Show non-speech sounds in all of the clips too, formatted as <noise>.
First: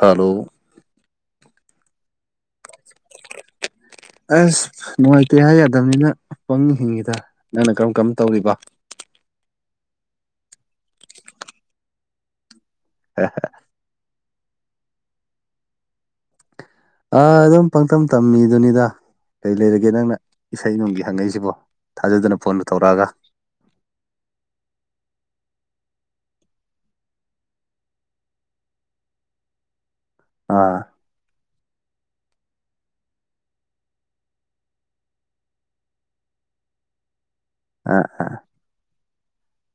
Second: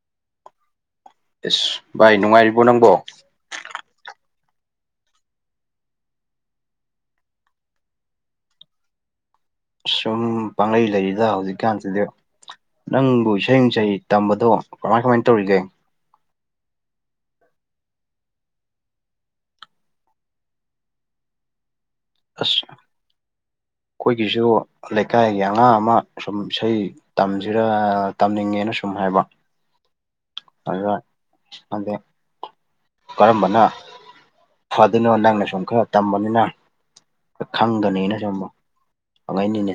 Hello ꯑꯁ ꯚꯥꯏ ꯅꯨꯡꯉꯥꯏꯔꯤꯕꯣ ꯅꯪꯕꯣ ꯑꯁ ꯅꯨꯡꯉꯥꯏꯇꯦ ꯍꯥꯏ ꯌꯥꯗꯕꯅꯤꯅ ꯄꯪꯍꯤꯡ ꯍꯤꯡꯉꯤꯗ ꯅꯪꯅ ꯀꯔꯝ ꯀꯔꯝ ꯇꯧꯔꯤꯕ ꯎꯝ ꯄꯥꯡꯂꯩ ꯂꯩꯔꯤꯗ ꯍꯧꯖꯤꯛꯀꯥꯟꯁꯤꯗꯤ ꯑꯦ ꯅꯪꯕꯨ ꯏꯁꯩ ꯅꯨꯡꯁꯩ ꯇꯝꯕꯗꯣ ꯀꯃꯥꯏ ꯀꯃꯥꯏ ꯇꯧꯔꯤꯒꯦ ꯑꯥ ꯑꯗꯨꯝ ꯄꯪꯇꯝ ꯇꯝꯃꯤꯗꯨꯅꯤꯗ ꯀꯩ ꯂꯩꯔꯒꯦ ꯅꯪꯅ ꯏꯁꯩ ꯅꯣꯡꯒꯤ ꯍꯪꯉꯛꯏꯁꯤꯕꯣ ꯊꯥꯖꯗꯅ ꯐꯣꯟꯒ ꯑꯁ ꯊꯧꯔꯛꯑꯒ ꯑꯩꯈꯣꯏꯒꯤꯁꯨ ꯂꯩꯀꯥꯏꯒꯤ ꯑꯉꯥꯡ ꯑꯃ ꯁꯨꯝ ꯏꯁꯩ ꯇꯝꯁꯤꯔ ꯇꯝꯅꯤꯡꯉꯦꯅ ꯁꯨꯝ ꯍꯥꯏꯕ ꯑꯥ <inaudible> ꯀꯔꯝꯕꯅ ꯐꯗꯣꯏꯅꯣ ꯅꯪꯅ ꯁꯨꯝ ꯈꯔ ꯇꯝꯕꯅꯤꯅ ꯑꯥ ꯈꯪꯒꯅꯤꯅ ꯁꯨꯝ ꯍꯪꯉꯥꯡꯢꯅꯤꯅꯦ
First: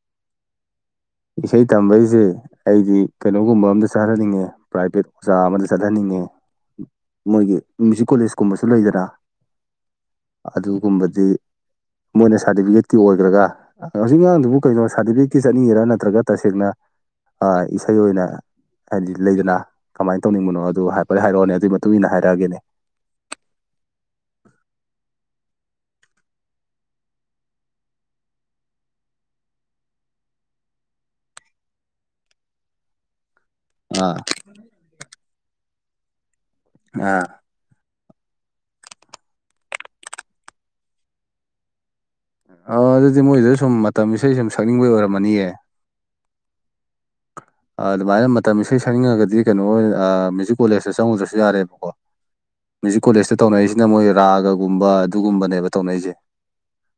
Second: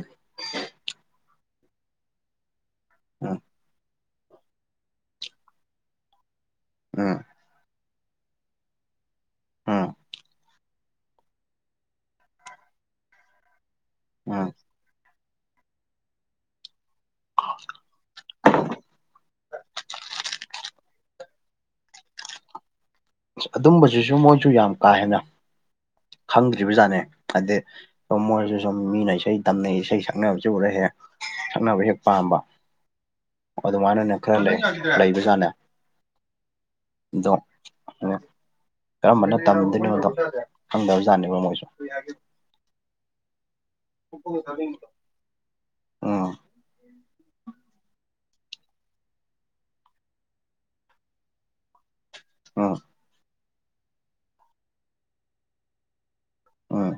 ꯏꯁꯩ ꯇꯝꯕꯩꯁꯦ ꯑꯩꯗꯤ ꯎꯝ ꯀꯩꯅꯣꯒꯨꯝꯕ ꯑꯃꯗ ꯆꯠꯍꯟꯅꯤꯡꯉꯦ ꯄ꯭ꯔꯥꯏꯚꯦꯠ ꯑꯣꯖꯥ ꯑꯃꯗ ꯆꯠꯍꯟꯅꯤꯡꯉꯦ ꯑꯥꯝ ꯃꯣꯏꯒꯤ ꯃ꯭ꯌꯨꯖꯤꯛ ꯀꯣꯂꯦꯖꯀꯨꯝꯕꯁꯨ ꯂꯩꯗꯅ ꯎꯝ ꯑꯗꯨꯒꯨꯝꯕꯗꯤ ꯃꯣꯏꯅ ꯁꯥꯔꯇꯤꯐꯤꯀꯦꯠꯀꯤ ꯑꯣꯏꯈ꯭ꯔꯒ ꯍꯧꯖꯤꯛ ꯎꯝ ꯑꯉꯥꯡꯗꯨꯕꯨ ꯀꯩꯅꯣ ꯁꯥꯔꯇꯤꯐꯤꯀꯦꯠꯀꯤ ꯆꯠꯅꯤꯡꯉꯤꯔꯥ ꯅꯠꯇ꯭ꯔꯒ ꯇꯁꯦꯡꯅ ꯑ ꯏꯁꯩ ꯑꯣꯏꯅ ꯍꯥꯏꯗꯤ ꯂꯩꯗꯅ ꯀꯃꯥꯏꯅ ꯇꯧꯅꯤꯡꯕꯅꯣ ꯑꯗꯨ ꯍꯥꯏꯐꯦꯠ ꯍꯥꯏꯔꯛꯑꯣꯅꯦ ꯑꯗꯨꯒꯤ ꯃꯇꯨꯡ ꯢꯟꯅ ꯍꯥꯏꯔꯛꯑꯒꯦꯅꯦ ꯑ ꯑꯗꯨꯨꯝꯕꯁꯤꯁꯨ ꯃꯣꯏꯁꯨ ꯌꯥꯝ ꯀꯥ ꯍꯦꯟꯅ ꯈꯪꯗ꯭ꯔꯤꯕ ꯖꯥꯠꯅꯦ ꯍꯥꯏꯗꯤ ꯁꯨꯝ ꯃꯣꯏꯁꯨ ꯁꯨꯝ ꯃꯤꯅ ꯏꯁꯩ ꯇꯝꯅꯩ ꯏꯁꯩ ꯁꯛꯅꯕꯁꯨ ꯎꯔ ꯍꯦꯛ ꯁꯥꯛꯅꯕ ꯍꯦꯠ ꯄꯝꯕ ꯑꯗꯨꯃꯥꯏꯅꯅꯦ ꯑꯥ ꯈꯔ ꯂꯩꯕꯖꯥꯠꯅꯦ ꯑꯥ ꯑꯗꯣ ꯀꯔꯝꯕꯅ ꯇꯝꯗꯣꯏꯅꯣꯗꯣ ꯈꯪꯗꯕꯖꯥꯠꯅꯦꯕ ꯃꯣꯏꯁꯨ ꯑ ꯑꯗꯨꯗꯤ ꯃꯣꯏꯗ ꯁꯨꯝ ꯃꯇꯝ ꯏꯁꯩ ꯁꯨꯝ ꯁꯛꯅꯤꯡꯕꯒꯤ ꯑꯣꯏꯔꯝꯃꯅꯤꯌꯦ ꯎꯝ ꯑꯗꯨꯃꯥꯏꯅ ꯃꯇꯝ ꯏꯁꯩ ꯁꯛꯅꯤꯡꯉꯒꯗꯤ ꯀꯩꯅꯣ ꯃ꯭ꯌꯨꯖꯤꯛ ꯀꯣꯂꯦꯖꯇ ꯆꯪꯉꯨꯗ꯭ꯔꯁꯨ ꯌꯥꯔꯦꯕꯀꯣ ꯑꯣ ꯃ꯭ꯌꯨꯖꯤꯛ ꯀꯣꯂꯦꯖꯇ ꯇꯧꯅꯔꯤꯁꯤꯅ ꯃꯣꯏ ꯔꯥꯒꯒꯨꯝꯕ ꯑꯗꯨꯒꯨꯝꯕꯅꯦꯕ ꯇꯧꯅꯔꯤꯁꯦ ꯍꯣꯏ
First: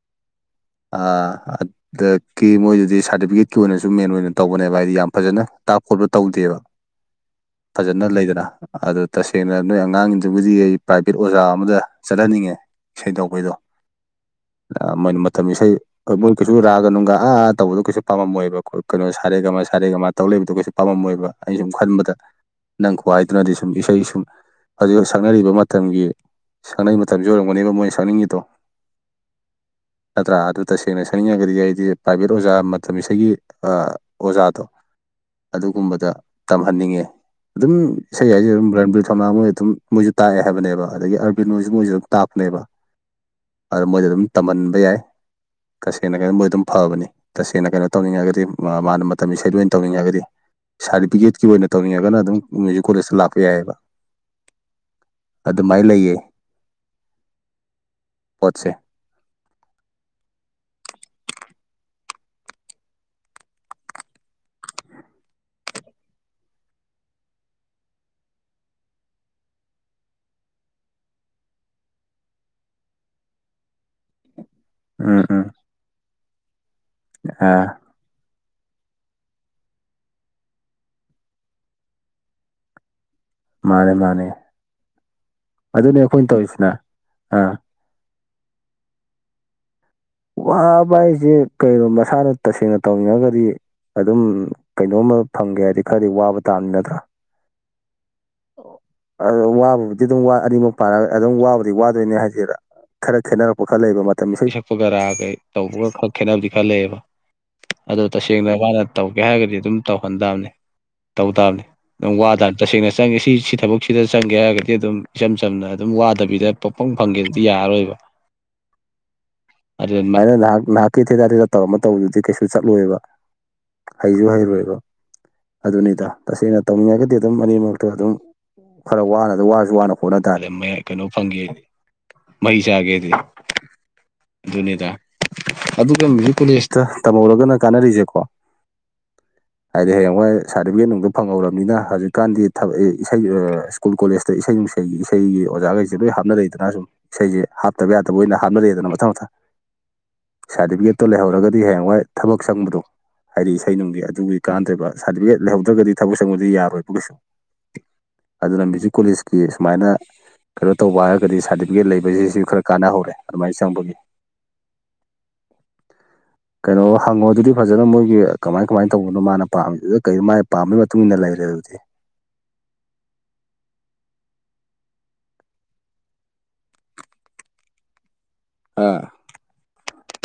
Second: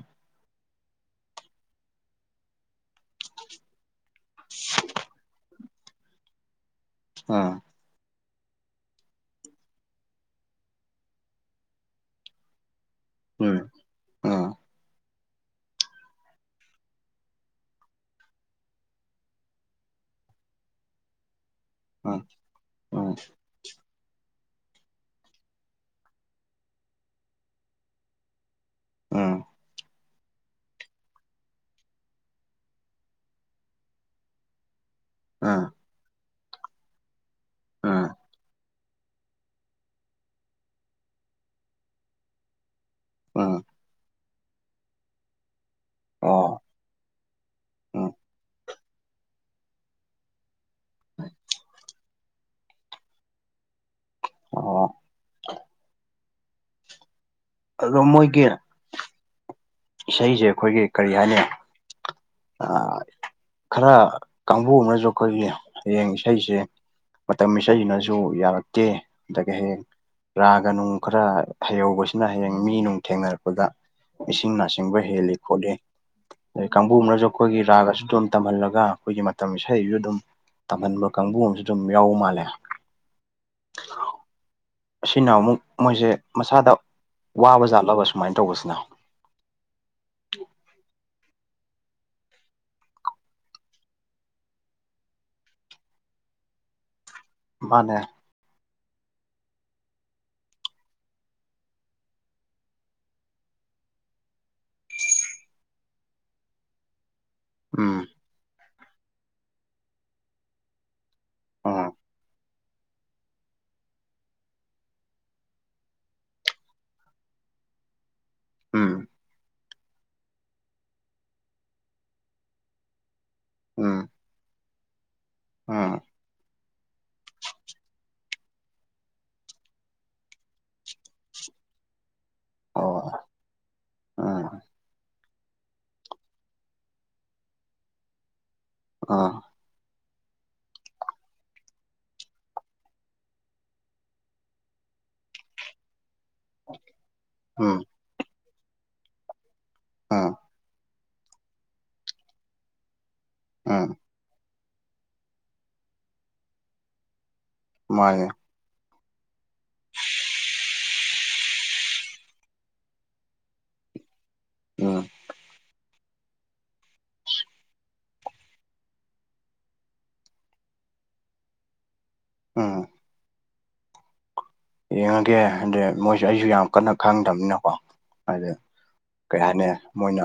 ꯑꯗꯨꯗꯒꯤ ꯃꯣꯏꯗꯨꯗꯤ ꯁꯥꯔꯇꯤꯐꯤꯀꯦꯠꯀꯤ ꯑꯣꯏꯅꯁꯨ ꯃꯦꯟ ꯑꯣꯏꯅ ꯇꯧꯕꯅꯦꯕ ꯍꯥꯏꯗꯤ ꯌꯥꯝ ꯐꯖꯅ ꯇꯥꯛ ꯈꯣꯠꯄ ꯇꯧꯗꯦꯕ ꯑꯥ ꯐꯖꯅ ꯂꯩꯗꯅ ꯑꯗꯨꯗ ꯇꯁꯦꯡꯅ ꯅꯣꯏ ꯑꯉꯥꯡꯁꯤꯡꯗꯨꯕꯨꯗꯤ ꯑꯩ ꯄ꯭ꯔꯥꯏꯚꯦꯠ ꯑꯣꯖꯥ ꯑꯃꯗ ꯆꯠꯍꯟꯅꯤꯡꯉꯦ ꯢꯁꯩ ꯇꯧꯄꯩꯗꯣ ꯑꯥ ꯃꯇꯝ ꯏꯁꯩ ꯍꯣꯏ ꯃꯣꯏ ꯀꯩꯁꯨ ꯔꯥꯒ ꯅꯨꯡꯒ ꯑꯥ ꯇꯧꯕꯗꯣ ꯀꯩꯁꯨ ꯄꯥꯝꯃꯣꯏꯕ ꯀꯩꯅꯣ ꯁꯥꯔꯦꯒ ꯈꯔꯦꯒ ꯃꯥꯅ ꯇꯧ ꯂꯩꯛꯕꯗꯣ ꯀꯩꯁꯨ ꯄꯥꯝꯃꯝꯃꯣꯏꯕ ꯑꯩꯅ ꯁꯨꯝ ꯎꯝ ꯈꯟꯕꯗ ꯎꯝ ꯅꯪ ꯎꯝ ꯈꯨꯍꯥꯢꯗꯧꯅꯗꯤ ꯁꯨꯝ ꯏꯁꯩ ꯁꯨꯝ ꯍꯧꯖꯤꯛ ꯁꯛꯅꯔꯤꯕ ꯃꯇꯝꯒꯤ ꯁꯛꯅꯩ ꯃꯇꯝꯁꯤ ꯑꯣꯏꯔꯝꯒꯅꯦꯕ ꯃꯣꯏꯅ ꯁꯛꯅꯤꯡꯉꯤꯗꯣ ꯎꯝ ꯅꯠꯇ꯭ꯔꯥ ꯑꯗꯨ ꯇꯁꯦꯡꯅ ꯁꯛꯅꯤꯡꯉꯒꯗꯤ ꯑꯩꯗꯤ ꯄ꯭ꯔꯥꯏꯚꯦꯠ ꯑꯣꯖꯥ ꯃꯇꯝ ꯏꯁꯩꯒꯤ ꯑꯣꯖꯥ ꯑꯗꯨꯒꯨꯝꯕꯗ ꯇꯝꯍꯟꯅꯤꯡꯉꯦ ꯑꯗꯨꯝ ꯎꯝ ꯎꯝ ꯎꯝ ꯏꯁꯩ ꯍꯥꯏꯁꯦ ꯑꯗꯨꯝ ꯔꯟꯕꯤꯔ ꯊꯧꯅꯥ ꯃꯣꯏ ꯑꯗꯨꯝ ꯃꯣꯏꯁꯨ ꯇꯥꯛꯑꯦ ꯍꯥꯏꯕꯅꯦꯕ ꯑꯗꯒꯤ ꯑꯔꯕꯤꯟ ꯍꯣꯏꯁꯨ ꯃꯣꯏꯁꯨ ꯑꯗꯨꯝ ꯇꯥꯛꯄꯅꯦꯕ ꯎꯝ ꯑꯗꯣ ꯃꯣꯏꯗ ꯑꯗꯨꯝ ꯇꯝꯍꯟꯕ ꯌꯥꯏ ꯇꯁꯦꯡꯅ ꯀꯩꯅꯣ ꯃꯣꯏ ꯑꯣ ꯑꯗꯨꯝ ꯐꯕꯅꯤ ꯇꯁꯦꯡꯅ ꯀꯩꯅꯣ ꯎꯝ ꯇꯧꯅꯤꯡꯉꯒꯗꯤ ꯃꯥꯅ ꯃꯇꯥꯝ ꯏꯁꯩꯗꯣ ꯑꯣꯢꯅ ꯇꯧꯅꯤꯡꯉꯒꯗꯤ ꯁꯥꯔꯇꯤꯐꯤꯀꯦꯠꯀꯤ ꯑꯣꯏꯅ ꯇꯧꯅꯤꯡꯉꯒꯅ ꯑꯗꯨꯝ ꯃ꯭ꯌꯨꯖꯤꯛ ꯀꯣꯂꯦꯖꯇ ꯂꯥꯛꯄ ꯌꯥꯏꯑꯕ ꯑꯣ ꯑꯗꯨꯃꯥꯏꯅ ꯂꯩꯌꯦ ꯑꯗꯣ ꯃꯣꯏꯒꯤ ꯄꯣꯠꯁꯦ ꯏꯁꯩꯁꯦ ꯑꯩꯈꯣꯏꯒꯤ ꯀꯔꯤ ꯍꯥꯏꯅꯤ ꯈꯔ ꯀꯥꯡꯕꯨ ꯑꯃꯅꯁꯨ ꯑꯩꯈꯣꯏꯒꯤ ꯍꯌꯦꯡ ꯏꯁꯩꯁꯦ ꯃꯇꯝ ꯏꯁꯩꯁꯤꯅꯁꯨ ꯌꯥꯔꯛꯇꯦ ꯑꯗꯒꯤ ꯍꯌꯦꯡ ꯔꯥꯒ ꯅꯨꯡ ꯈꯔ ꯍꯩꯍꯧꯕꯁꯤꯅ ꯍꯌꯦꯡ ꯃꯤ ꯅꯨꯡ ꯊꯦꯡꯅꯔꯛꯄꯗ ꯏꯅ ꯆꯤꯡꯕ ꯎꯝ ꯍꯦꯜꯂꯤ ꯎꯝ ꯈꯣꯠꯂꯤ ꯑꯗꯩ ꯀꯥꯡꯕꯨ ꯑꯃꯅꯁꯨ ꯑꯩꯈꯣꯏꯒꯤ ꯑꯥ ꯔꯥꯒꯁꯨ ꯑꯗꯨ ꯇꯝꯍꯜꯂꯒ ꯑꯩꯈꯣꯏꯒꯤ ꯃꯇꯝ ꯏꯁꯩꯁꯨ ꯑꯗꯨꯝ ꯇꯝꯍꯟꯕ ꯀꯥꯡꯕꯨ ꯑꯃꯁꯨ ꯑꯗꯨꯝ ꯌꯥꯎꯕ ꯃꯥꯜꯂꯦ ꯃꯥꯅꯦ ꯃꯥꯅꯦ ꯑꯁꯤꯅ ꯑꯃꯨꯛ ꯑꯗꯨꯅꯦ ꯃꯣꯏꯁꯦ ꯑꯩꯈꯣꯏꯅ ꯇꯧꯔꯤꯁꯤꯅ ꯃꯁꯥꯗ ꯑꯥ ꯋꯥꯕ ꯌꯥꯥꯠꯂꯕ ꯁꯨꯃꯥꯏꯅ ꯇꯧꯕꯁꯤꯅ ꯋꯥꯕ ꯍꯥꯏꯁꯦ ꯀꯩꯅꯣ ꯃꯁꯥꯅ ꯇꯁꯦꯡꯅ ꯇꯧꯅꯤꯡꯉꯒꯗꯤ ꯑꯗꯨꯝ ꯀꯩꯅꯣꯝꯃ ꯐꯪꯒꯦ ꯍꯥꯏꯔꯗꯤ ꯈꯔꯗꯤ ꯋꯥꯕ ꯇꯥꯟꯕꯃꯤ ꯅꯠꯇ꯭ꯔꯥ ꯃꯥꯅꯦ ꯑ ꯋꯥꯕꯕꯨꯗꯤ ꯑꯗꯨꯝ ꯑꯅꯤꯃꯛ ꯄꯥꯅ ꯑꯗꯨꯝ ꯋꯥꯕꯨꯗꯤ ꯋꯥꯗꯣꯏꯅꯦ ꯍꯥꯏꯁꯤꯔꯥ ꯈꯔ ꯈꯦꯠꯅꯔꯛꯄ ꯈꯔ ꯂꯩꯕ ꯃꯇꯝ ꯏꯁꯩ ꯁꯛ ꯒꯔꯥ ꯀꯩ ꯇꯧꯕꯒ ꯈꯔ ꯈꯦꯠꯅꯕꯗꯤ ꯈꯔ ꯂꯩꯌꯦꯕ ꯑꯗꯣ ꯎꯝ ꯇꯁꯦꯡꯅ ꯃꯥꯅ ꯇꯧꯒꯦ ꯍꯥꯏꯔꯒꯗꯤ ꯑꯗꯨꯝ ꯇꯧꯍꯟ ꯇꯕꯅꯤ ꯇꯧ ꯇꯕꯅꯤ ꯎꯝ ꯑꯗꯨꯝ ꯋꯥꯗ ꯇꯁꯦꯡꯅ ꯆꯪꯉꯦ ꯁꯤ ꯁꯤ ꯊꯕꯛꯁꯤꯗ ꯆꯪꯒꯦ ꯍꯥꯏꯔꯒꯗꯤ ꯑꯗꯨꯝ ꯏꯆꯝ ꯆꯝꯅ ꯑꯗꯨꯝ ꯋꯥꯗꯕꯤꯗ ꯄꯣꯄꯪ ꯐꯪꯒꯦꯗꯨꯗꯤ ꯌꯥꯔꯔꯣꯏꯕ ꯎꯝ ꯑꯗꯨ ꯑꯗꯨꯃꯥꯏꯅ ꯅꯍꯥꯛ ꯅꯍꯥꯛꯀꯤ ꯊꯦꯇꯔ ꯊꯇꯔ ꯇꯧꯔꯝꯃ ꯇꯧꯕꯗꯨꯗꯤ ꯀꯩꯁꯨ ꯆꯠꯂꯣꯏꯦꯕ ꯎꯝ ꯍꯩꯔꯣꯏꯕ ꯎꯝ ꯑꯗꯨꯅꯤꯗ ꯇꯁꯦꯡꯅ ꯇꯧꯅꯤꯡꯉꯒꯗꯤ ꯑꯗꯨꯝ ꯑꯅꯤꯃꯛꯇꯣ ꯑꯗꯨꯝ ꯈꯔ ꯋꯥꯅ ꯋꯥꯁꯨ ꯋꯥꯅ ꯍꯣꯠꯅ ꯇꯥꯔꯦ ꯀꯩꯅꯣ ꯐꯪꯒꯦꯗꯤ ꯃꯍꯩ ꯑꯣ ꯆꯥꯒꯦꯗꯤ ꯎꯝ ꯑꯗꯨꯅꯤꯗ ꯑꯗꯨꯒ ꯃ꯭ꯌꯨꯖꯤꯛ ꯀꯣꯂꯦꯖꯇ ꯇꯝꯍꯧꯔꯒꯅ ꯀꯥꯟꯅꯔꯤꯁꯦꯀꯣ ꯑ ꯍꯥꯏꯗꯤ ꯍꯌꯦꯡꯋꯥꯏ ꯁꯥꯔꯇꯤꯐꯤꯀꯦꯠ ꯅꯨꯡꯗꯨ ꯐꯪꯍꯧꯔꯕꯅꯤꯅ ꯍꯧꯖꯤꯛꯀꯥꯟꯗꯤ ꯏꯁꯩ ꯁ꯭ꯀꯨꯜ ꯀꯣꯂꯦꯖꯇ ꯏꯁꯩ ꯅꯨꯡꯁꯒꯤ ꯏꯁꯩꯒꯤ ꯑꯣꯖꯥꯈꯩꯁꯦ ꯂꯣꯏ ꯍꯥꯞꯅ ꯂꯩꯗꯅ ꯁꯨꯝ ꯏꯁꯩꯁꯦ ꯎꯝ ꯎꯝ ꯍꯥꯞꯇꯕ ꯌꯥꯗꯕ ꯑꯣꯏꯅ ꯍꯥꯞꯅꯔꯦꯗꯅ ꯃꯊꯪ ꯃꯊꯪ ꯑꯥ ꯁꯥꯔꯇꯤꯐꯤꯀꯦꯠꯇꯣ ꯂꯩꯍꯧꯔꯒꯗꯤ ꯍꯌꯦꯡꯋꯥꯏ ꯊꯕꯛ ꯆꯪꯕꯗꯣ ꯍꯥꯏꯗꯤ ꯏꯁꯩ ꯎꯝ ꯅꯨꯡꯒꯤ ꯑꯗꯨꯒꯤ ꯀꯥꯟꯅꯗꯦꯕ ꯁꯥꯗꯤꯐꯤꯀꯦꯠ ꯂꯩꯍꯧꯗ꯭ꯔꯒꯗꯤ ꯊꯕꯛ ꯆꯪꯕꯗ ꯌꯥꯔꯣꯏꯕ ꯀꯩꯁꯨ ꯃꯥꯅꯦ ꯑꯗꯨꯅ ꯃ꯭ꯌꯨꯖꯤꯛ ꯀꯣꯂꯦꯖꯀꯤ ꯁꯨꯃꯥꯏꯅ ꯀꯩꯅꯣ ꯇꯧꯕ ꯍꯥꯏꯔꯒꯗꯤ ꯁꯥꯔꯇꯤꯐꯤꯀꯦꯠ ꯂꯩꯕꯁꯤꯁꯨ ꯈꯔ ꯀꯥꯟꯅꯍꯧꯔꯦ ꯑꯗꯨꯃꯥꯏꯅ ꯆꯪꯕꯒꯤ ꯎꯝ <inaudible> <unintelligible> ꯀꯩꯅꯣ ꯍꯪꯉꯣ ꯑꯗꯨꯗꯤ ꯐꯖꯅ ꯃꯣꯏꯒꯤ ꯀꯃꯥꯏ ꯀꯃꯥꯏꯅ ꯇꯧꯕꯅꯣ ꯃꯥꯅ ꯄꯥꯝꯃꯤꯗꯨꯗ ꯀꯩꯃꯥꯏꯅ ꯄꯥꯝꯕꯩ ꯃꯇꯨꯡ ꯏꯟꯅ ꯂꯩꯔꯦ ꯑꯗꯨꯗꯤ ꯑꯝ ꯌꯦꯡꯉꯒꯦ ꯑꯗ ꯃꯣꯏꯁꯨꯦ ꯑꯩꯁꯨ ꯌꯥꯝ ꯀꯟꯅ ꯈꯪꯗꯕꯅꯤꯅꯀꯣ ꯑꯗꯨꯗ ꯑꯥ ꯀꯩ ꯍꯥꯏꯅꯤ ꯃꯣꯏꯅ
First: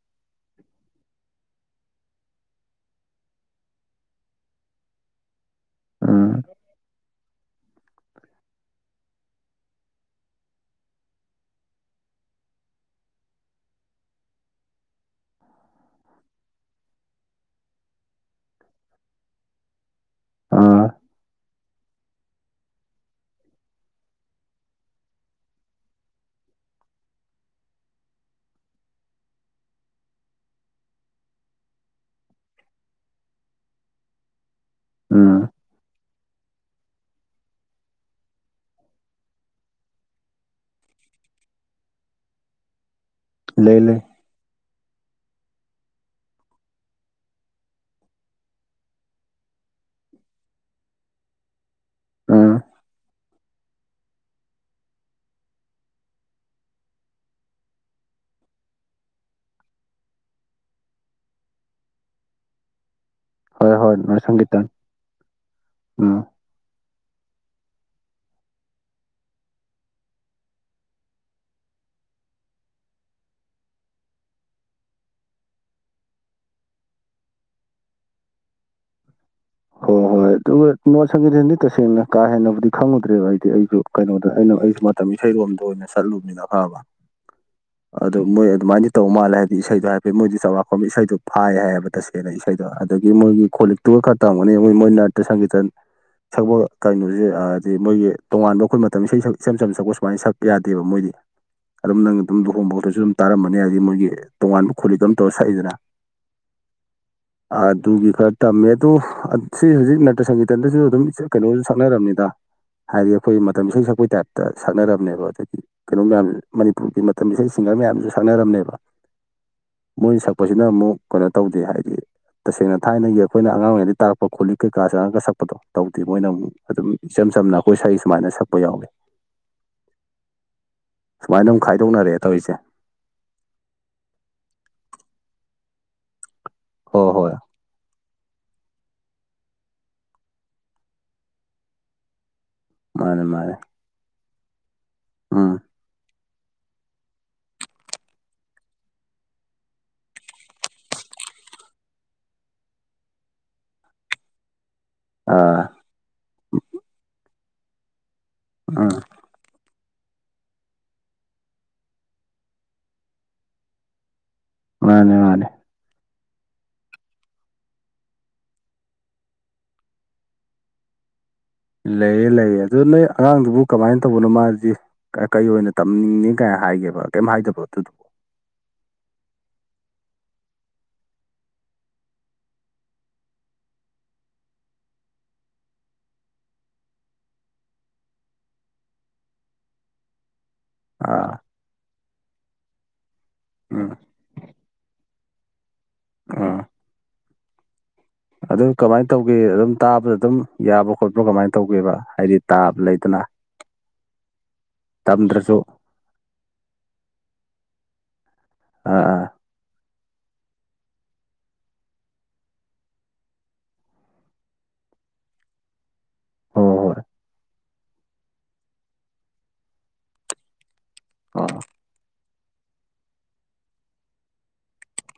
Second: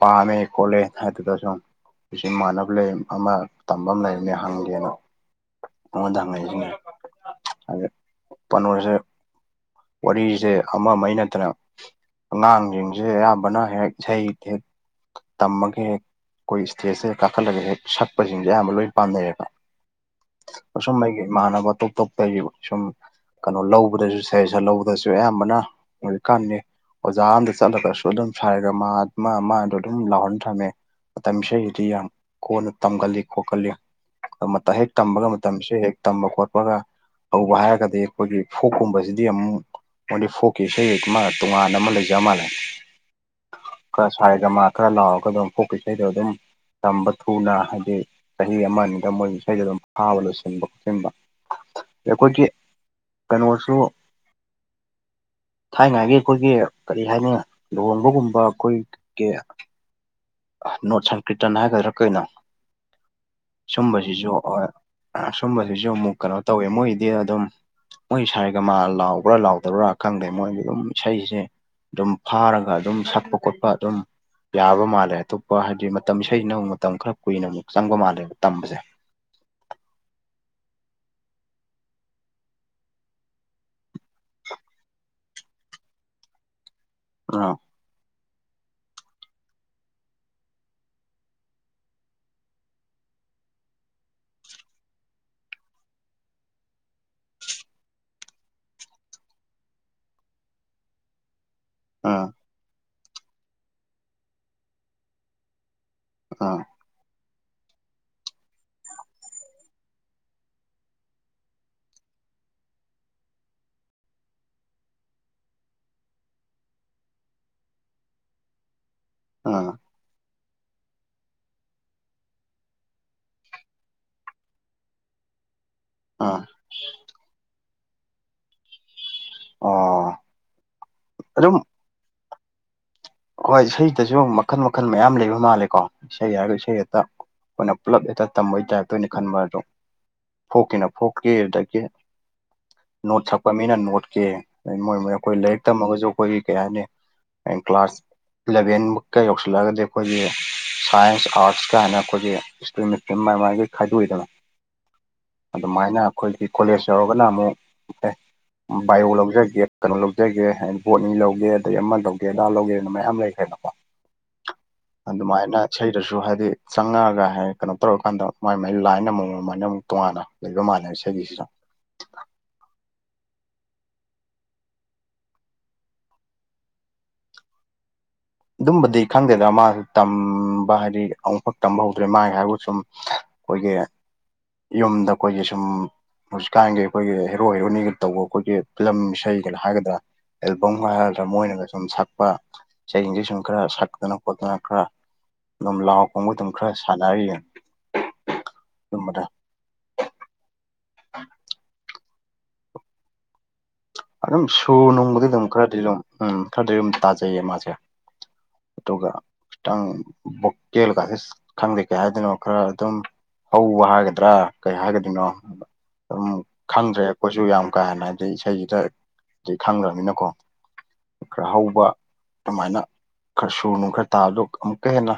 ꯄꯥꯝꯃꯦ ꯈꯣꯠꯂꯦ ꯍꯥꯏꯗꯨꯗ ꯁꯨꯝ ꯑꯩꯁ ꯃꯥꯟꯅꯕ ꯂꯩ ꯑꯃ ꯇꯝꯕ ꯑꯃ ꯂꯩꯔꯝꯅꯦ ꯍꯪꯒꯦꯅ ꯃꯉꯣꯟꯗ ꯎꯝ ꯍꯪꯉꯗꯤ ꯈꯪꯒꯅꯤ ꯑꯗꯨ ꯄꯥꯅꯣꯁꯦ ꯋꯥꯔꯤꯁꯦ ꯑꯃ ꯅꯠꯇꯅ ꯑꯉꯥꯡꯁꯤꯡꯁꯦ ꯑꯌꯥꯝꯕꯅ ꯍꯦꯛ ꯍꯩꯦꯛ ꯇꯝꯃꯒꯦ ꯍꯦꯛ ꯑꯩꯈꯣꯏ ꯏꯁꯇꯦꯖꯁꯦ ꯀꯥꯈꯠꯂꯒ ꯍꯦꯛ ꯁꯛꯄꯁꯤꯡꯁꯦ ꯑꯌꯥꯝ ꯂꯣꯏꯅ ꯄꯥꯝꯅꯩꯌꯦꯕ ꯑꯥ ꯑꯁꯨꯝ <unintelligible> ꯏꯃꯥꯟꯅꯕ ꯇꯣꯞ ꯇꯣꯞꯄ ꯁꯨꯝ ꯀꯩꯅꯣ ꯂꯧꯕꯗꯁꯨ ꯁꯦꯁꯟ ꯂꯧꯕꯗꯁꯨ ꯑꯌꯥꯝꯕꯅ ꯍꯧꯖꯤꯛꯀꯥꯟꯅꯤ ꯑꯣꯖꯥ ꯑꯝꯗ ꯆꯠꯂꯒꯁꯨ ꯑꯗꯨꯝ ꯐꯔꯒ ꯃꯥ ꯑꯃ ꯃꯥꯗꯣ ꯑꯗꯨꯝ ꯂꯥꯎꯍꯟ ꯊꯝꯃꯦ ꯃꯇꯝ ꯏꯁꯩꯗꯨꯗꯤ ꯌꯥꯝ ꯀꯣꯟꯅ ꯇꯝꯒꯜꯂꯤ ꯈꯣꯀꯜꯂꯤ ꯇꯝꯕꯒ ꯎꯝ ꯃꯇꯝꯁꯦ ꯍꯦꯛ ꯇꯝꯕ ꯈꯣꯠꯄꯒ ꯍꯧꯕ ꯍꯥꯏꯔꯒꯗꯤ ꯑꯩꯈꯣꯏꯒꯤ ꯐꯣꯛꯀꯨꯝꯕꯁꯤꯗꯤ ꯑꯃꯨꯛ ꯃꯣꯏꯗꯤ ꯐꯣꯛꯀꯤ ꯏꯁꯩ ꯃ ꯇꯣꯉꯥꯟꯅ ꯑꯃ ꯂꯩꯖ ꯃꯥꯜꯂꯦ ꯂꯩ ꯂꯩ ꯈꯔ ꯁꯥꯔꯦ ꯒꯃꯥ ꯈꯔ ꯂꯥꯎꯔꯒ ꯑꯗꯨꯝ ꯄꯣꯛꯄ ꯏꯁꯩꯗꯣ ꯑꯗꯨꯝ ꯇꯝꯕ ꯊꯨꯅ ꯍꯥꯏꯗꯤ ꯆꯍꯤ ꯑꯃꯅꯤꯗ ꯃꯣꯏ ꯏꯁꯩꯗ ꯑꯗꯨꯝ ꯐꯥꯕ ꯂꯣꯏꯁꯤꯟꯕ ꯈꯣꯠꯆꯟꯕ ꯑꯈꯣꯏꯒꯤ ꯎꯝ ꯀꯩꯅꯣꯁꯨ ꯊꯥꯏꯉꯥꯏꯒꯤ ꯑꯩꯈꯣꯏꯒꯤ ꯀꯔꯤ ꯍꯥꯏꯅꯤ ꯂꯨꯍꯣꯡꯕꯒꯨꯝꯕ ꯑꯩꯈꯣꯏꯒꯤ ꯅꯣꯠ ꯁꯪꯀ꯭ꯔꯤꯇꯟ ꯍꯥꯏꯒꯗ꯭ꯔꯥ ꯀꯩꯅꯣ ꯍꯣꯏ ꯍꯣꯏ ꯅꯣꯠ ꯁꯨꯝꯕꯁꯤꯁꯨ ꯁꯪꯒꯤꯇꯟ ꯁꯨꯝꯕꯁꯤꯁꯨ ꯑꯃꯨꯛ ꯎꯝ ꯀꯩꯅꯣ ꯇꯧꯋꯦ ꯃꯣꯏꯒꯤꯗꯤ ꯑꯗꯨꯝ ꯃꯣꯏ ꯁꯥꯌꯦꯒꯃꯥ ꯂꯥꯎꯕ꯭ꯔꯥ ꯂꯥꯎꯗꯕ꯭ꯔꯥ ꯈꯪꯗꯦ ꯃꯣꯏꯗꯤ ꯑꯗꯨꯝ ꯏꯁꯩꯁꯦ ꯑꯗꯨꯝ ꯐꯥꯔꯒ ꯑꯗꯨꯝ ꯁꯛꯄ ꯈꯣꯠꯄ ꯑꯗꯨꯝ ꯌꯥꯕ ꯃꯥꯜꯂꯦ ꯑꯇꯣꯞꯄ ꯍꯥꯏꯗꯤ ꯃꯇꯝ ꯏꯁꯩꯁꯤꯅ ꯑꯃꯨꯛ ꯃꯇꯝ ꯈꯔ ꯀꯨꯏꯅ ꯑꯃꯨꯛ ꯆꯪꯕ ꯃꯥꯜꯂꯦꯕ ꯇꯝꯕꯁꯦ ꯍꯣꯏ ꯍꯣꯏ ꯑꯗꯨꯒ ꯅꯣꯠ ꯁꯪꯒꯔꯤꯇꯟꯗꯤ ꯇꯁꯦꯡꯅ ꯀꯥ ꯍꯦꯟꯅꯕꯨꯗꯤ ꯈꯪꯉꯨꯗ꯭ꯔꯦꯕ ꯑꯩꯗꯤ ꯑꯩꯁꯨ ꯀꯩꯅꯣꯗ ꯑꯩꯅ ꯑꯩꯁꯨ ꯃꯇꯝ ꯏꯁꯩꯔꯣꯝꯗ ꯑꯣꯏꯅ ꯆꯠꯂꯨꯕꯅ ꯈꯪꯉꯕ ꯑꯥ ꯑꯗꯣ ꯃꯣꯏ ꯑꯗꯨꯃꯥꯏꯅꯗꯤ ꯇꯧ ꯃꯥꯜꯂꯦ ꯍꯥꯏꯕꯗꯤ ꯏꯁꯩꯗꯣ ꯍꯥꯏꯐꯦꯠ ꯃꯣꯏꯗꯤ ꯆꯥꯎꯔꯥꯛꯄꯝꯃꯥ ꯏꯁꯩꯗꯣ ꯐꯥꯏ ꯍꯥꯏꯌꯦꯕ ꯇꯁꯦꯡ ꯀꯦꯅ ꯏꯁꯩꯗꯣ ꯑꯗꯒꯤ ꯃꯣꯏꯒꯤ ꯈꫭꯂꯤꯛꯇꯨꯒ ꯈꯔ ꯇꯝꯒꯅꯤ ꯃꯣꯏ ꯅꯥꯠꯇ ꯁꯪꯒꯤꯇꯟ ꯁꯛꯄ ꯀꯩꯅꯣꯁꯦ ꯍꯥꯏꯗꯤ ꯃꯣꯏꯒꯤ ꯇꯣꯉꯥꯟꯕ ꯑꯩꯈꯣꯏ ꯃꯇꯝ ꯏꯁꯩ ꯏꯆꯝ ꯆꯝ ꯁꯛꯄ ꯁꯨꯃꯥꯏꯅ ꯁꯛꯄ ꯌꯥꯗꯦꯕ ꯃꯣꯏꯗꯤ ꯑꯗꯨꯝ ꯅꯪ ꯑꯥ ꯑꯗꯨꯝ ꯂꯨꯍꯣꯡꯕꯗꯁꯨ ꯑꯗꯨꯝ ꯇꯥꯔꯝꯕꯅꯤ ꯍꯥꯏꯗꯤ ꯃꯣꯏꯒꯤ ꯇꯣꯉꯥꯟꯕ ꯈꫭꯂꯤꯛ ꯑꯃ ꯇꯧꯔ ꯁꯛꯏꯗꯅ ꯎꯝ ꯑꯗꯨꯒꯤ ꯈꯔ ꯇꯝꯃ‌ꯦ ꯇꯨ ꯑꯠ ꯁꯤ ꯍꯧꯖꯤꯛ ꯅꯇ ꯁꯪꯒꯤꯇꯟꯗꯁꯨ ꯑꯗꯨꯝ ꯀꯩꯅꯣꯁꯨ ꯁꯛꯅꯔꯝꯅꯤꯗ꯫ ꯍꯥꯏꯗꯤ ꯑꯩꯈꯣꯏ ꯃꯇꯝ ꯏꯁꯩ ꯁꯛꯄꯒꯤ ꯇꯥꯏꯞꯇ ꯁꯛꯅꯔꯕꯅꯦꯕ ꯑꯗꯨꯗꯤ ꯀꯩꯅꯣ ꯃꯌꯥꯝ ꯃꯅꯤꯄꯨꯔꯒꯤ ꯃꯇꯝ ꯏꯁꯩ ꯁꯤꯡꯒꯔ ꯃꯌꯥꯝꯁꯨ ꯁꯛꯅꯔꯝꯃꯦꯕ ꯑꯥ ꯃꯣꯏꯅ ꯁꯛꯄꯁꯤꯅ ꯑꯃꯨꯛ ꯀꯩꯅꯣ ꯇꯧꯗꯦ ꯍꯥꯏꯗꯤ ꯇꯁꯦꯡꯅ ꯊꯥꯏꯅꯒꯤ ꯑꯩꯈꯣꯏꯅ ꯑꯉꯥꯡ ꯑꫭꯏꯔꯤꯉꯩꯗꯩ ꯇꯥꯔꯛꯄ ꯈꯣꯠꯂꯤ ꯀꯩꯀꯥ ꯆꯪꯉꯥꯡꯒ ꯁꯛꯄꯗꯣ ꯇꯧꯗ‌ꯦ ꯃꫭꯏꯅ ꯑꯥ ꯑꯃꯨꯛ ꯑꯗꯨꯝ ꯏꯆꯝ ꯆꯝꯅ ꯑꯩꯈꯣꯏ ꯁꯛꯏ ꯁꯨꯃꯥꯏꯅ ꯁꯛꯄ ꯌꯥꯎꯋꯦ꯫ ꯑꯣ ꯑꯗꯨꯝ ꯁꯨꯃꯥꯏꯅꯃꯨꯛ ꯈꯥꯏꯗꯣꯛꯅꯔꯑꯦ ꯇꯧꯔꯤꯁꯦ ꯍꯣꯏ ꯏꯁꯩꯗꯁꯨ ꯃꯈꯜ ꯃꯈꯜ ꯃꯌꯥꯝ ꯂꯩꯕ ꯃꯥꯜꯂꯦꯀꯣ ꯏꯁꯩ ꯍꯥꯏꯔꯒ ꯏꯁꯩ ꯈꯛꯇ ꯍꯣꯏ ꯍꯣꯏ ꯑꯩꯈꫭꯏꯅ ꯄꯨꯂꯞ ꯍ‌ꯦꯛꯇ ꯇꯝꯕꯒꯤ ꯇꯥꯏꯞꯇ ꯑꫭꯏꯅ ꯈꯟꯕ ꯑꯗꯣ ꯐꯣꯛꯀꯤꯅ ꯐꯣꯛꯀꯤ ꯑꯗꯒꯤ ꯅꯣꯠ ꯃꯥꯅꯦ ꯁꯛꯄ ꯃꯥꯅꯦ ꯃꯤꯅ ꯅꯣꯠꯀꯤ ꯃꯣꯏ ꯃꯣꯏ ꯑꯩꯈꯣꯏ ꯎꯝ ꯂꯩꯔꯤꯛ ꯇꯝꯃꯒꯁꯨ ꯑꯩꯈꯣꯏꯒꯤ ꯀꯩ ꯍꯥꯏꯅꯤ ꯍꯌ‌ꯦꯡ ꯀ꯭ꯂꯥꯁ ꯏꯂꯚꯦꯟꯃꯨꯛꯀ ꯌꯧꯁꯤꯜꯂꯛꯑꯒꯗꯤ ꯑꯩꯈꯣꯏꯒꯤ ꯁꯥꯏꯟꯁ ꯑꯥꯔꯠꯁ ꯀꯥꯏꯅ ꯈꯣꯏꯒꯤ ꯁꯇ꯭ꯔꯤꯝ ꯁꯇ꯭ꯔꯤꯝ ꯃꯥ ꯃꯥꯒꯤ ꯈꯥꯏꯗꯣꯛꯏꯗꯅ ꯑꯥ ꯑꯗꯨꯃꯥꯏꯅ ꯑꯩꯈꯣꯏꯒꯤ ꯀꯣꯂꯦꯖ ꯌꯧꯔꯒꯅ ꯑꯃꯨꯛ ꯑꯦ ꯎꯝ ꯕꯥꯏꯑꯣ ꯂꯧꯖꯒꯦ ꯀꯩꯅꯣ ꯂꯧꯖꯒꯦ ꯍꯥꯏꯗꯤ ꯕꯣꯠꯅꯤ ꯂꯧꯒꯦ ꯑꯗꯩ ꯑꯃ ꯂꯧꯒꯦ ꯑꯗꯥ ꯂꯧꯒꯦꯅ ꯃꯌꯥꯝ ꯂꯩꯈ꯭ꯔꯦꯕꯀꯣ꯫ ꯃꯥꯅꯦ ꯃꯥꯅꯦ ꯑꯗꯨꯃꯥꯥꯏꯅ ꯏꯁꯩꯗꯁꯨ ꯍꯥꯏꯗꯤ ꯆꯪꯉꯛꯑꯒ ꯍꯥꯏ ꯀꯩꯅꯣ ꯇꯧꯔꯀꯥꯟꯗ ꯃꯥꯏ ꯃꯥꯏ ꯂꯥꯏꯟ ꯑꯃꯃꯝꯑꯅ ꯑꯃꯨꯛ ꯇꯣꯉꯥꯟꯅ ꯂꯩꯕ ꯃꯥꯜꯂꯦ ꯏꯁꯩꯒꯤꯁꯤꯁꯨ ꯂꯩꯌ‌ꯦ ꯂꯩ‌ꯌ‌ꯦ ꯑꯗꯨ ꯅꯣꯏ ꯑꯉꯥꯡꯗꯨꯕꯨ ꯀꯃꯥꯏꯅ ꯇꯧꯕꯅꯣ ꯃꯥꯖꯤ ꯀ ꯀꯩ ꯑꯣꯏꯅ ꯇꯝꯅꯤꯡꯅꯤ ꯀꯥꯏꯅ ꯍꯥꯏꯒꯦꯕ ꯀꯩꯝ ꯍꯥꯏꯗꯕꯔꫭ ꯑꯗꯨꯗꯣ ꯑꯗꯨꯝꯕꯗꯤ ꯈꯪꯗꯦꯗ ꯃꯥꯁꯨ ꯇꯝꯕ ꯍꯥꯏꯗꯤ ꯑꯃꯨꯛꯐꯥꯎ ꯇꯝꯕ ꯍꯧꯗ꯭ꯔꯤ ꯃꯥꯒꯤ ꯍꯥꯏꯕꯨ ꯁꯨꯝ ꯑꯩꯈꯣꯏꯒꯤ ꯌꯨꯝꯗ ꯑꯩꯈꯣꯏꯒꯤ ꯁꯨꯝ ꯍꯧꯖꯤꯛꯀꯥꯟꯒꯤ ꯑꯩꯈꯣꯏꯒꯤ ꯍꯦꯔꯣ ꯍꯦꯔꯣꯅꯤꯒ ꯇꯧꯕ ꯑꯩꯈꯣꯏꯒꯤ ꯐꯤꯂꯝ ꯏꯁꯩꯒꯅ ꯍꯥꯏꯒꯗ꯭ꯔꯥ ꯑꯦꯜꯕꯝꯒ ꯍꯥꯏꯒꯗ꯭ꯔꯥ ꯑꯥ ꯃꯣꯏꯅꯒ ꯁꯨꯝ ꯁꯛꯄ ꯏꯁꯩꯁꯤꯡꯖ‌ꯦ ꯁꯨꯝ ꯈꯔ ꯎꯝ ꯁꯛꯇꯅ ꯈꯣꯠꯇꯅ ꯈꯔ ꯑꯗꯨꯝ ꯂꯥꯎ ꯈꯣꯡꯕ ꯑꯗꯨꯝ ꯑꯥ ꯈꯔ ꯁꯥꯟꯅꯔꯤꯌꯦ ꯑꯗꯨꯝ ꯀꯃꯥꯏꯅ ꯇꯧꯒꯦ ꯑꯗꯨꯝ ꯇꯥꯕꯗ ꯑꯗꯨꯝ ꯌꯥꯕ꯭ꯔꫭ ꯈꯣꯠꯄ꯭ꯔꯣ ꯀꯃꯥꯏꯅ ꯇꯧꯒꯦꯕ ꯍꯥꯏꯗꯤ ꯇꯥꯞ ꯂꯩꯇꯅ ꯑꯗꯨꯝ ꯁꯨꯔ ꯅꯨꯡꯕꯨꯗꯤ ꯑꯗꯨꯝ ꯈꯔꯗꯤ ꯑꯗꯨ ꯎꯝ ꯈꯔꯗꯤ ꯑꯗꯨꯝ ꯇꯥꯖꯩꯌꯦ ꯃꯥꯁꯦ ꯑꯥ ꯑꯗꯨꯒ ꯑꯥ ꯈꯤꯇꯪ ꯚꯣꯀꯦꯜꯒꯥꯁꯦ ꯈꯪꯗꯦ ꯀꯩ ꯍꯥꯏꯗꯅꯣ ꯈꯔ ꯑꯗꯨꯝ ꯍꯧꯕ ꯍꯥꯏꯒꯗ꯭ꯔꯥ ꯀꯔꯤ ꯍꯥꯏꯒꯗꯣꯏꯅꯣ ꯑꯗꯨꯝ ꯍꯣꯏ ꯍꯣꯏ ꯈꯪꯗ꯭ꯔꯦ ꯑꯩꯈꯣꯏꯁꯨ ꯌꯥꯝ ꯀꯥ ꯍꯦꯟꯅ ꯍꯥꯏꯗꯤ ꯏꯁꯩ ꯑꯗꯨ ꯈꯪꯈ꯭ꯔꯕꯅꯤꯅꯀꯣ ꯈꯔ ꯑꯥ ꯍꯧꯕ ꯑꯗꯨꯃꯥꯏꯅ ꯈꯔ ꯁꯨꯔꯅꯨ ꯈꯔ ꯇꯥꯕꯗꯣ ꯑꯃꯨꯛꯀ ꯍꯦꯟꯅ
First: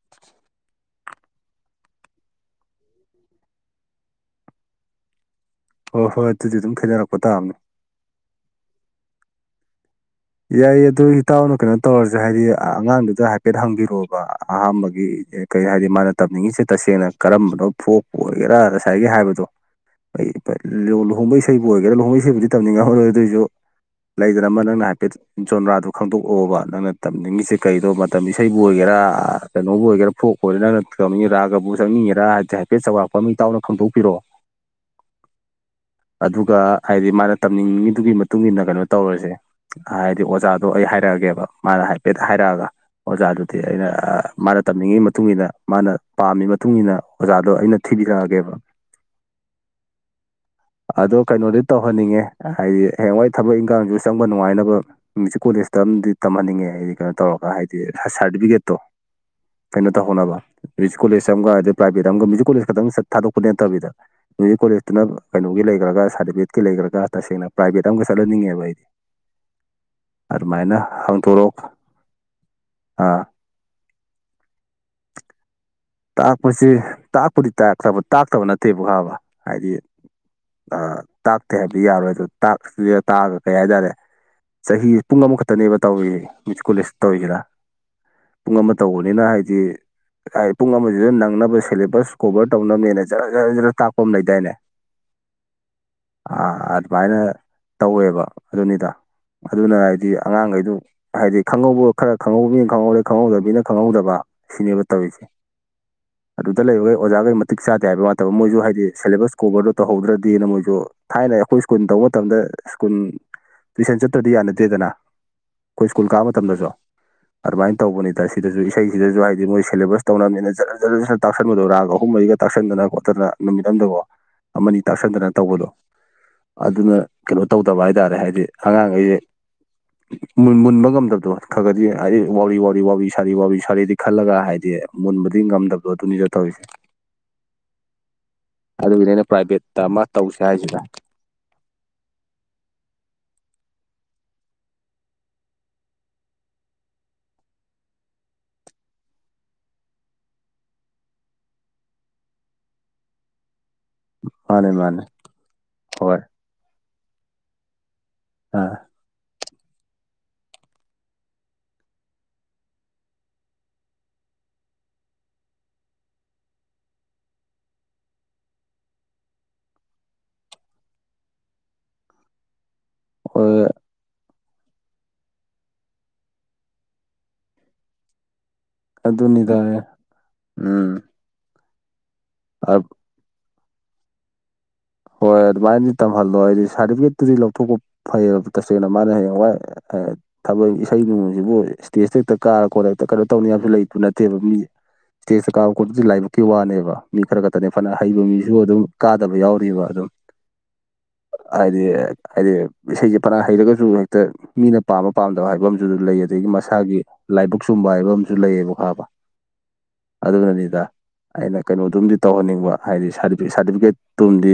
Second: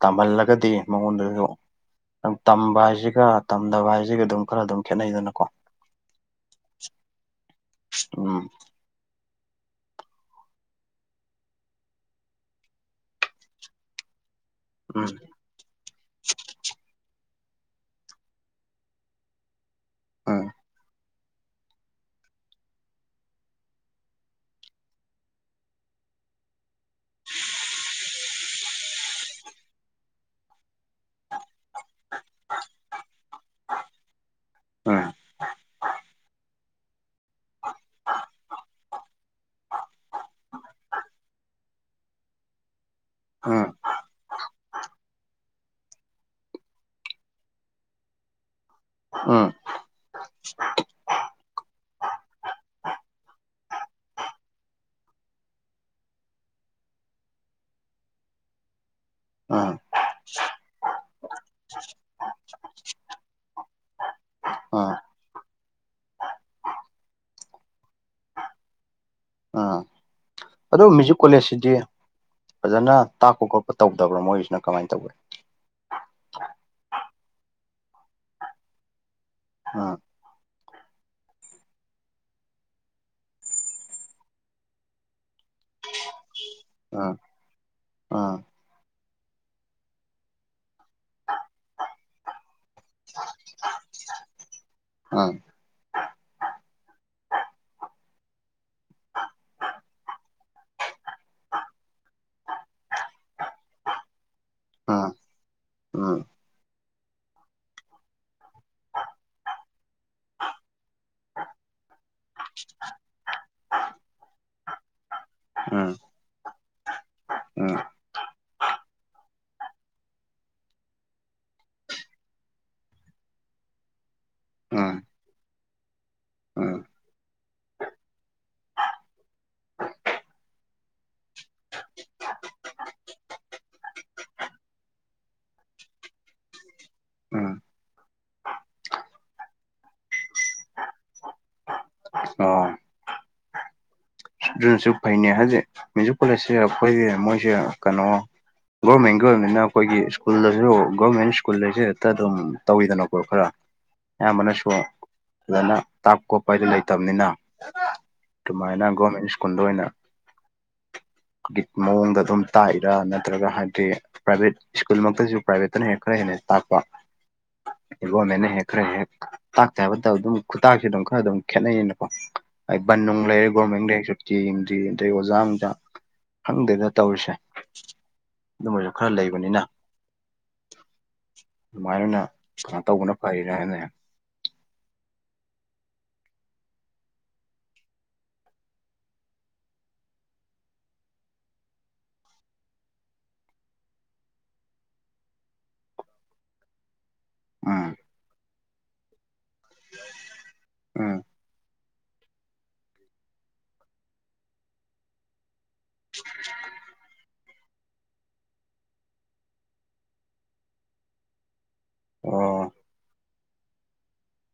ꯇꯝꯍꯜꯂꯒꯗꯤ ꯃꯉꯣꯟꯗꯁꯨ ꯇꯝꯕ ꯍꯥꯏꯁꯤꯒ ꯇꯝꯗꯕ ꯍꯥꯏꯁꯤꯒ ꯑꯗꯨꯝ ꯈꯔ ꯑꯗꯨꯝ ꯈꯦꯠꯅꯩꯗꯅꯀꯣ ꯍꯣꯏ ꯍꯣꯏ ꯑꯗꯨꯗꯤ ꯑꯗꯨꯝ ꯊꯦꯡꯅꯔꯛꯄ ꯇꯥꯕꯅꯦ ꯎꯝ ꯌꯥꯏ ꯑꯗꯨ ꯏꯇꯥꯎꯅ ꯀꯩꯅꯣ ꯇꯧꯔꯁꯨ ꯍꯥꯏꯗꯤ ꯑꯉꯥꯡꯗꯨꯗ ꯍꯥꯏꯐꯦꯠ ꯍꯪꯕꯤꯔꯛꯑꯣ ꯑꯍꯥꯝꯕꯒꯤ ꯎꯝ ꯀꯩ ꯍꯥꯏꯗꯤ ꯃꯥꯅ ꯇꯝꯅꯤꯡꯉꯤꯁꯦ ꯇꯁꯦꯡꯅ ꯀꯔꯝꯕꯅꯣ ꯐꯣꯛꯄꯨ ꯑꯣꯏꯒꯦꯔꯥ ꯉꯁꯥꯏꯒꯤ ꯍꯥꯏꯕꯗꯣ ꯑꯩ ꯎꯝ ꯂꯣꯍꯣꯡꯕꯩ ꯏꯁꯩꯕꯨ ꯑꯣꯏꯒꯦꯔꯥ ꯂꯨꯍꯃꯩꯁꯤꯕꯨꯗꯤ ꯇꯝꯅꯤꯡꯉ ꯍꯧꯔꯣꯏ ꯑꯗꯨꯏꯁꯨ ꯂꯩꯗꯅ ꯑꯃ ꯅꯪꯅ ꯍꯥꯏ ꯆꯣꯟꯗ꯭ꯔꯥꯗꯨ ꯈꯪꯗꯣꯛꯑꯣꯕ ꯅꯪꯅ ꯇꯝꯅꯤꯡꯉꯤꯁꯦ ꯀꯩꯗꯣ ꯃꯇꯝ ꯏꯁꯩꯕꯨ ꯑꯣꯏꯒꯦꯔꯥ ꯀꯩꯅꯣꯕꯨ ꯑꯣꯏꯒꯦꯔꯥ ꯐꯣꯛꯄꯨ ꯑꯣꯢꯒꯦꯔꯥ ꯅꯪꯅ ꯊꯝꯅꯤꯡꯉꯤ ꯔꯥꯒꯕꯨ ꯆꯠꯅꯤꯡꯉꯦꯔ ꯍꯥꯏꯗꯤ ꯍꯥꯏꯐꯦꯠ ꯆꯥꯎꯔꯥꯛꯄ ꯃꯤ ꯇꯥꯎꯅ ꯈꯪꯗꯣꯛꯄꯤꯔꯛꯑꯣ ꯎꯝ ꯑꯗꯨꯒ ꯍꯥꯏꯗꯤ ꯃꯥꯅ ꯇꯝꯅꯤꯡꯉꯤꯗꯨꯒꯤ ꯃꯇꯨꯡ ꯏꯟꯅ ꯀꯩꯅꯣ ꯇꯧꯔꯁꯦ ꯍꯥꯏꯗꯤ ꯑꯣꯖꯥꯗꯣ ꯑꯩ ꯍꯥꯏꯔꯛꯑꯒꯦꯕ ꯃꯥꯅ ꯍꯥꯏꯐꯦꯠ ꯍꯥꯏꯔꯛꯑꯒ ꯑꯣꯖꯥꯗꯨꯗꯤ ꯎꯝ ꯑꯩꯅ ꯃꯥꯅ ꯇꯝꯅꯤꯡꯉꯤ ꯃꯇꯨꯡ ꯏꯟꯅ ꯃꯥꯅ ꯄꯥꯝꯃꯤ ꯃꯇꯨꯡ ꯏꯟꯅ ꯑꯣꯖꯥꯗꯣ ꯑꯩꯅ ꯊꯤꯕꯤꯔꯛꯑꯒꯦꯕ ꯎꯝ ꯑꯗꯣ ꯀꯩꯅꯣꯗꯤ ꯇꯧꯍꯟꯅꯤꯡꯉꯦ ꯍꯥꯏꯗꯤ ꯍꯌꯦꯡꯋꯥꯏ ꯊꯕꯛ ꯏꯪꯈꯥꯡꯁꯨ ꯆꯪꯕ ꯅꯨꯡꯉꯥꯏꯅꯕ ꯑꯗꯨꯒ ꯃ꯭ꯌꯨꯖꯤꯛ ꯀꯣꯂꯦꯖꯇ ꯑꯝꯗꯤ ꯇꯝꯍꯟꯅꯤꯡꯉꯦ ꯍꯥꯏꯗꯤ ꯀꯩꯅꯣ ꯇꯧꯔꯒ ꯍꯥꯏꯗꯤ ꯁꯥꯔꯇꯤꯐꯤꯀꯦꯠꯇꯣ ꯎꯝ ꯀꯩꯅꯣ ꯇꯧꯍꯧꯕ ꯀꯣꯂꯦꯖ ꯑꯃꯒ ꯑꯗꯩ ꯄ꯭ꯔꯥꯏꯚꯦꯠ ꯑꯃꯒ ꯃ꯭ꯌꯨꯖꯤꯛ ꯀꯣꯂꯦꯖ ꯈꯛꯇꯪ ꯆꯠ ꯊꯗꯣꯛꯄ ꯅꯠꯇꯕꯤꯗ ꯃ꯭ꯌꯨꯖꯤꯛ ꯎꯝ ꯀꯣꯂꯦꯖꯇꯨꯅ ꯀꯩꯅꯣꯒꯤ ꯂꯩ꯭ꯔꯒ ꯁꯥꯔꯇꯤꯐꯤꯀꯦꯠꯀꯤ ꯂꯩꯈ꯭ꯔꯒ ꯇꯁꯦꯡꯅ ꯄ꯭ꯔꯥꯏꯕꯦꯠ ꯑꯃꯒ ꯆꯠꯍꯟꯅꯤꯡꯉꯦꯕ ꯑꯩꯗꯤ ꯎꯝ ꯑꯗꯨꯃꯥꯏꯅ ꯑꯗꯣ ꯃ꯭ꯌꯨꯖꯤꯛ ꯍꯥꯡꯇꯣꯔꯛ ꯀꯣꯂꯦꯖꯁꯤꯗꯤ ꯐꯖꯅ ꯑꯥ ꯇꯥꯛꯄ ꯈꯣꯠꯄ ꯇꯧꯗꯕ꯭ꯔꯥ ꯃꯣꯏꯁꯤꯅ ꯀꯃꯥꯏꯅ ꯇꯧꯒꯦ ꯇꯥꯛꯄꯁꯦ ꯇꯥꯛꯄꯗꯤꯕ ꯇꯥꯛꯇꯕ ꯅꯠꯇꯦꯕꯥꯕ ꯍꯥꯏꯗꯤ ꯎꯝ ꯑ ꯇꯥꯛꯇꯦ ꯍꯥꯏꯕꯗꯤ ꯌꯥꯔꯣꯏ ꯑꯗꯨ ꯇꯥꯛꯁꯤꯗ ꯇꯥꯛꯑꯒ ꯀꯩ ꯍꯥꯏꯇꯥꯔꯦ ꯆꯍꯤ ꯄꯨꯡ ꯑꯃꯈꯛꯇꯅꯦꯕ ꯇꯧꯔꯤꯌꯦ ꯃꯌꯨꯖꯤꯛ ꯀꯣꯂꯦꯖꯇ ꯎꯝ ꯇꯧꯔꯤꯁꯤꯅ ꯎꯝ ꯄꯨꯡ ꯑꯃ ꯇꯧꯕꯅꯤꯅ ꯍꯥꯏꯗꯤ ꯄꯨꯡ ꯑꯃꯁꯤꯗ ꯅꯪꯅꯕ ꯁꯤꯦꯂꯦꯕꯁ ꯀꯣꯕꯔ ꯇꯧꯅꯕꯅꯦꯅ ꯖꯔ ꯖꯔ ꯖꯔ ꯇꯥꯛꯄ ꯑꯃ ꯂꯩꯗꯥꯏꯅꯦ ꯎꯝ ꯑꯗꯨꯃꯥꯏꯅ ꯇꯧꯋꯦꯕ ꯑꯗꯨꯅꯤꯗ ꯑꯗꯨꯅ ꯍꯥꯏꯗꯤ ꯑꯉꯥꯡꯒꯩꯗꯨ ꯍꯥꯏꯗꯤ ꯈꯪꯍꯧꯕ ꯈꯔ ꯈꯪꯍꯧꯕꯤꯅ ꯈꯪꯍꯧꯗꯦ ꯈꯪꯍꯧꯗꯕꯕꯤꯅ ꯈꯪꯍꯧꯗꯕ ꯁꯤꯅꯦꯕ ꯎꯝ ꯇꯧꯔꯤꯁꯦ ꯎꯝ ꯑꯗꯨꯗ ꯂꯩꯕꯈꯩ ꯑꯣꯖꯥꯈꯩ ꯃꯇꯤꯛ ꯆꯥꯗꯦ ꯍꯥꯏꯕ ꯋꯥꯇꯕ ꯃꯣꯏꯁꯨ ꯍꯥꯏꯗꯤ ꯁꯦꯂꯦꯕꯁ ꯀꯣꯕꯔꯗꯣ ꯇꯧꯍꯧꯗ꯭ꯔꯗꯤꯅ ꯃꯣꯏꯁꯨ ꯊꯥꯏꯅ ꯑꯩꯈꯣꯏ ꯁ꯭ꯀꯨꯜ ꯇꯧꯕ ꯃꯇꯝꯗ ꯁ꯭ꯀꯨꯟ ꯇꯨꯏꯁꯟ ꯆꯠꯇ꯭ꯔꯗꯤ ꯌꯥꯅꯗꯦꯗꯅ ꯑꯩꯈꯣꯏ ꯎꯝ ꯁ꯭ꯀꯨꯜ ꯀꯥꯕ ꯃꯇꯝꯗꯁꯨ ꯑꯗꯨꯃꯥꯏꯅ ꯇꯧꯕꯅꯤꯗ ꯁꯤꯗꯁꯨ ꯏꯁꯩꯁꯤꯗꯁꯨ ꯍꯥꯏꯗꯤ ꯃꯣꯏ ꯁꯦꯂꯦꯕꯁ ꯇꯧꯅꯕꯅꯤꯅ ꯖꯠ ꯖ ꯖꯔ ꯇꯥꯛꯁꯟꯕꯗꯣ ꯔꯥꯒ ꯑꯍꯨꯝ ꯃꯔꯤꯒ ꯇꯥꯛꯁꯤꯟꯗꯅ ꯈꯣꯠꯇꯅ ꯅꯨꯃꯤꯠ ꯑꯗꯀꯣ ꯑꯃꯅꯤ ꯎꯝ ꯎꯝ ꯇꯥꯛꯥꯁꯟꯗꯅ ꯇꯧꯕꯗꯣ ꯎꯝ ꯑꯗꯨꯅ ꯀꯩꯅꯣ ꯇꯧꯗꯕ ꯍꯥꯏꯇꯥꯔꯦ ꯍꯥꯏꯗꯤ ꯑꯉꯥꯡꯒꯩꯁꯦ ꯃꯨꯟꯕ ꯉꯝꯗꯕꯗꯣ ꯈ ꯈꯗꯤ ꯍꯥꯏꯗꯤ ꯋꯥ ꯋꯥꯔꯤ ꯋꯥ ꯁꯥꯔꯤ ꯋꯥ ꯁꯥꯔꯤꯗꯤ ꯈꯜꯂꯒ ꯍꯥꯏꯗꯤ ꯃꯨꯟꯕꯗꯤ ꯉꯝꯗꯕꯗꯣ ꯑꯗꯨꯅꯤ ꯆꯠ ꯇꯧꯔꯤꯁꯦ ꯎꯝ ꯑꯗꯨꯒꯤꯅꯦ ꯑꯩꯅ ꯄ꯭ꯔꯥꯏꯚꯦꯠꯇ ꯑꯃ ꯇꯧꯁꯦ ꯍꯥꯏꯁꯤꯗ ꯑꯗꯨꯟꯁꯨ ꯐꯩꯅꯦ ꯍꯥꯏꯖꯤꯛ ꯃ꯭ꯌꯨꯖꯤꯛ ꯀꯣꯂꯦꯖꯁꯤꯦ ꯑꯩꯈꯣꯏꯒꯤ ꯃꯣꯏꯁꯦ ꯀꯩꯅꯣ ꯒꯣꯔꯃꯦꯟꯒꯤ ꯑꯣꯏꯅꯤꯅ ꯑꯩꯈꯣꯏꯒꯤ ꯁ꯭ꯀꯨꯜꯗꯁꯨ ꯒꯣꯔꯃꯦꯟ ꯁ꯭ꯀꯨꯜ ꯍꯥꯏꯁꯦ ꯍꯦꯛꯇ ꯑꯗꯨꯝ ꯇꯧꯋꯤꯗꯅꯀꯣ ꯈꯔ ꯑꯌꯥꯝꯕꯅꯁꯨ ꯃꯥꯅꯦ ꯃꯥꯅꯦ ꯐꯖꯅ ꯇꯥꯞ ꯍꯣꯏ ꯈꯣꯠꯄ ꯍꯥꯏꯗꯨ ꯂꯩꯇꯕꯅꯤꯅ ꯑꯥ ꯇꯨꯃꯥꯏꯅ ꯒꯣꯔꯃꯦꯟ ꯁ꯭ꯀꯨꯜꯗ ꯑꯣꯏꯅ ꯒꯤ ꯃꯑꯣꯡꯗ ꯑꯗꯨꯝ ꯇꯥꯛꯏꯔꯥ ꯅꯠꯇ꯭ꯔꯒ ꯍꯥꯏꯗꯤ ꯄ꯭ꯔꯥꯏꯚꯦꯠ ꯁ꯭ꯀꯨꯜꯃꯛꯇꯁꯨ ꯄ꯭ꯔꯥꯏꯚꯦꯠꯇꯅ ꯍꯦꯛꯟꯅ ꯈꯔ ꯍꯦꯟꯅ ꯇꯥꯛꯄ ꯋꯥ ꯃꯅꯦ ꯍꯈꯔꯦ ꯍ ꯇꯥꯛꯇꯦ ꯍꯥꯏꯕꯗ ꯑꯗꯨꯝ ꯈꯨꯇꯥꯛꯁꯨ ꯑꯗꯨꯝ ꯈꯔ ꯑꯗꯨꯝ ꯈꯦꯠꯅꯩꯅꯀꯣ ꯕꯟ ꯅꯨꯡ ꯂꯩꯔꯦ ꯍꯣꯏ ꯒꯣꯔꯃꯦꯟ ꯂꯩꯔꯁꯨ ꯇꯝꯗꯤ ꯑꯗꯩ ꯑꯣꯖꯥ ꯑꯝꯇ ꯈꯪꯗꯦꯅ ꯇꯧꯔꯤꯁꯦ ꯑꯗꯨꯝ ꯑꯣꯏꯁꯨ ꯈꯔ ꯂꯩꯕꯅꯤꯅ ꯑꯗꯨꯅꯤꯗ ꯎꯝ ꯑꯗꯨꯃꯥꯏꯅ ꯑꫭꯏꯅ ꯀꯩꯅꯣ ꯇꯧꯕꯅ ꯐꯔꯤꯔ ꯍꯥꯏꯅꯦ ꯍꯣꯏ ꯑꯗꯨꯃꯥꯏꯅꯗꯤ ꯇꯝꯍꯜꯂꯣ ꯑꯩꯗꯤ ꯁꯥꯔꯇꯤꯕꯤꯒꯦꯠꯇꯨꯗꯤ ꯂꯧꯊꯣꯛꯄ ꯐꯩꯑꯕ ꯇꯁꯦꯡꯅ ꯃꯥꯅ ꯍꯌꯦꯡꯋꯥꯏ ꯑ ꯊꯕꯛ ꯏꯁꯩ ꯅꯣꯡꯃꯁꯤꯕꯨ ꯏꯁꯇꯦꯖ ꯍꯦꯛꯇ ꯀꯥꯔ ꯈꯣꯠꯂꯦꯛꯇ ꯀꯩꯅꯣ ꯇꯧꯅꯤꯁꯨ ꯂꯩꯇꯨ ꯅꯠꯇꯦꯕ ꯃꯤ ꯏꯁꯇꯦꯖꯇ ꯀꯥꯕ ꯈꯣꯠꯄꯖꯤ ꯂꯥꯏꯕꯛꯀꯤ ꯋꯥꯅꯦꯕ ꯃꯤ ꯈꯔ ꯈꯛꯇꯅꯦ ꯎꯝ ꯐꯅ ꯍꯩꯕ ꯃꯤꯁꯨ ꯑꯗꯨꯝ ꯀꯥꯗꯕ ꯌꯥꯎꯔꯤꯕ ꯑꯗꯨꯝ ꯎꯝ ꯍꯥꯏꯗꯤ ꯍꯥꯏꯗꯤ ꯏꯁꯩꯖꯦ ꯐꯅ ꯍꯩꯔꯒꯁꯨ ꯍꯦꯛꯇ ꯃꯤꯅ ꯄꯥꯝꯕ ꯄꯥꯝꯗꯕ ꯍꯥꯏꯕ ꯑꯃꯖꯨ ꯑꯗꯨ ꯂꯩ ꯑꯗꯒꯤ ꯃꯁꯥꯒꯤ ꯂꯥꯏꯕꯛ ꯆꯨꯝꯕ ꯍꯥꯏꯕ ꯑꯃꯁꯨ ꯂꯩꯌꯦꯕ ꯈꯪꯉꯕ ꯑꯗꯨꯅꯅꯤꯗ ꯑꯩꯅ ꯀꯩꯅꯣꯗꯨꯝꯗꯤ ꯑꯣ ꯇꯧꯍꯟꯅꯤꯡꯕ ꯍꯥꯏꯗꯤ ꯁꯗꯤ ꯁꯥꯗꯕꯤꯀꯦꯠꯇꯨꯃꯗꯤ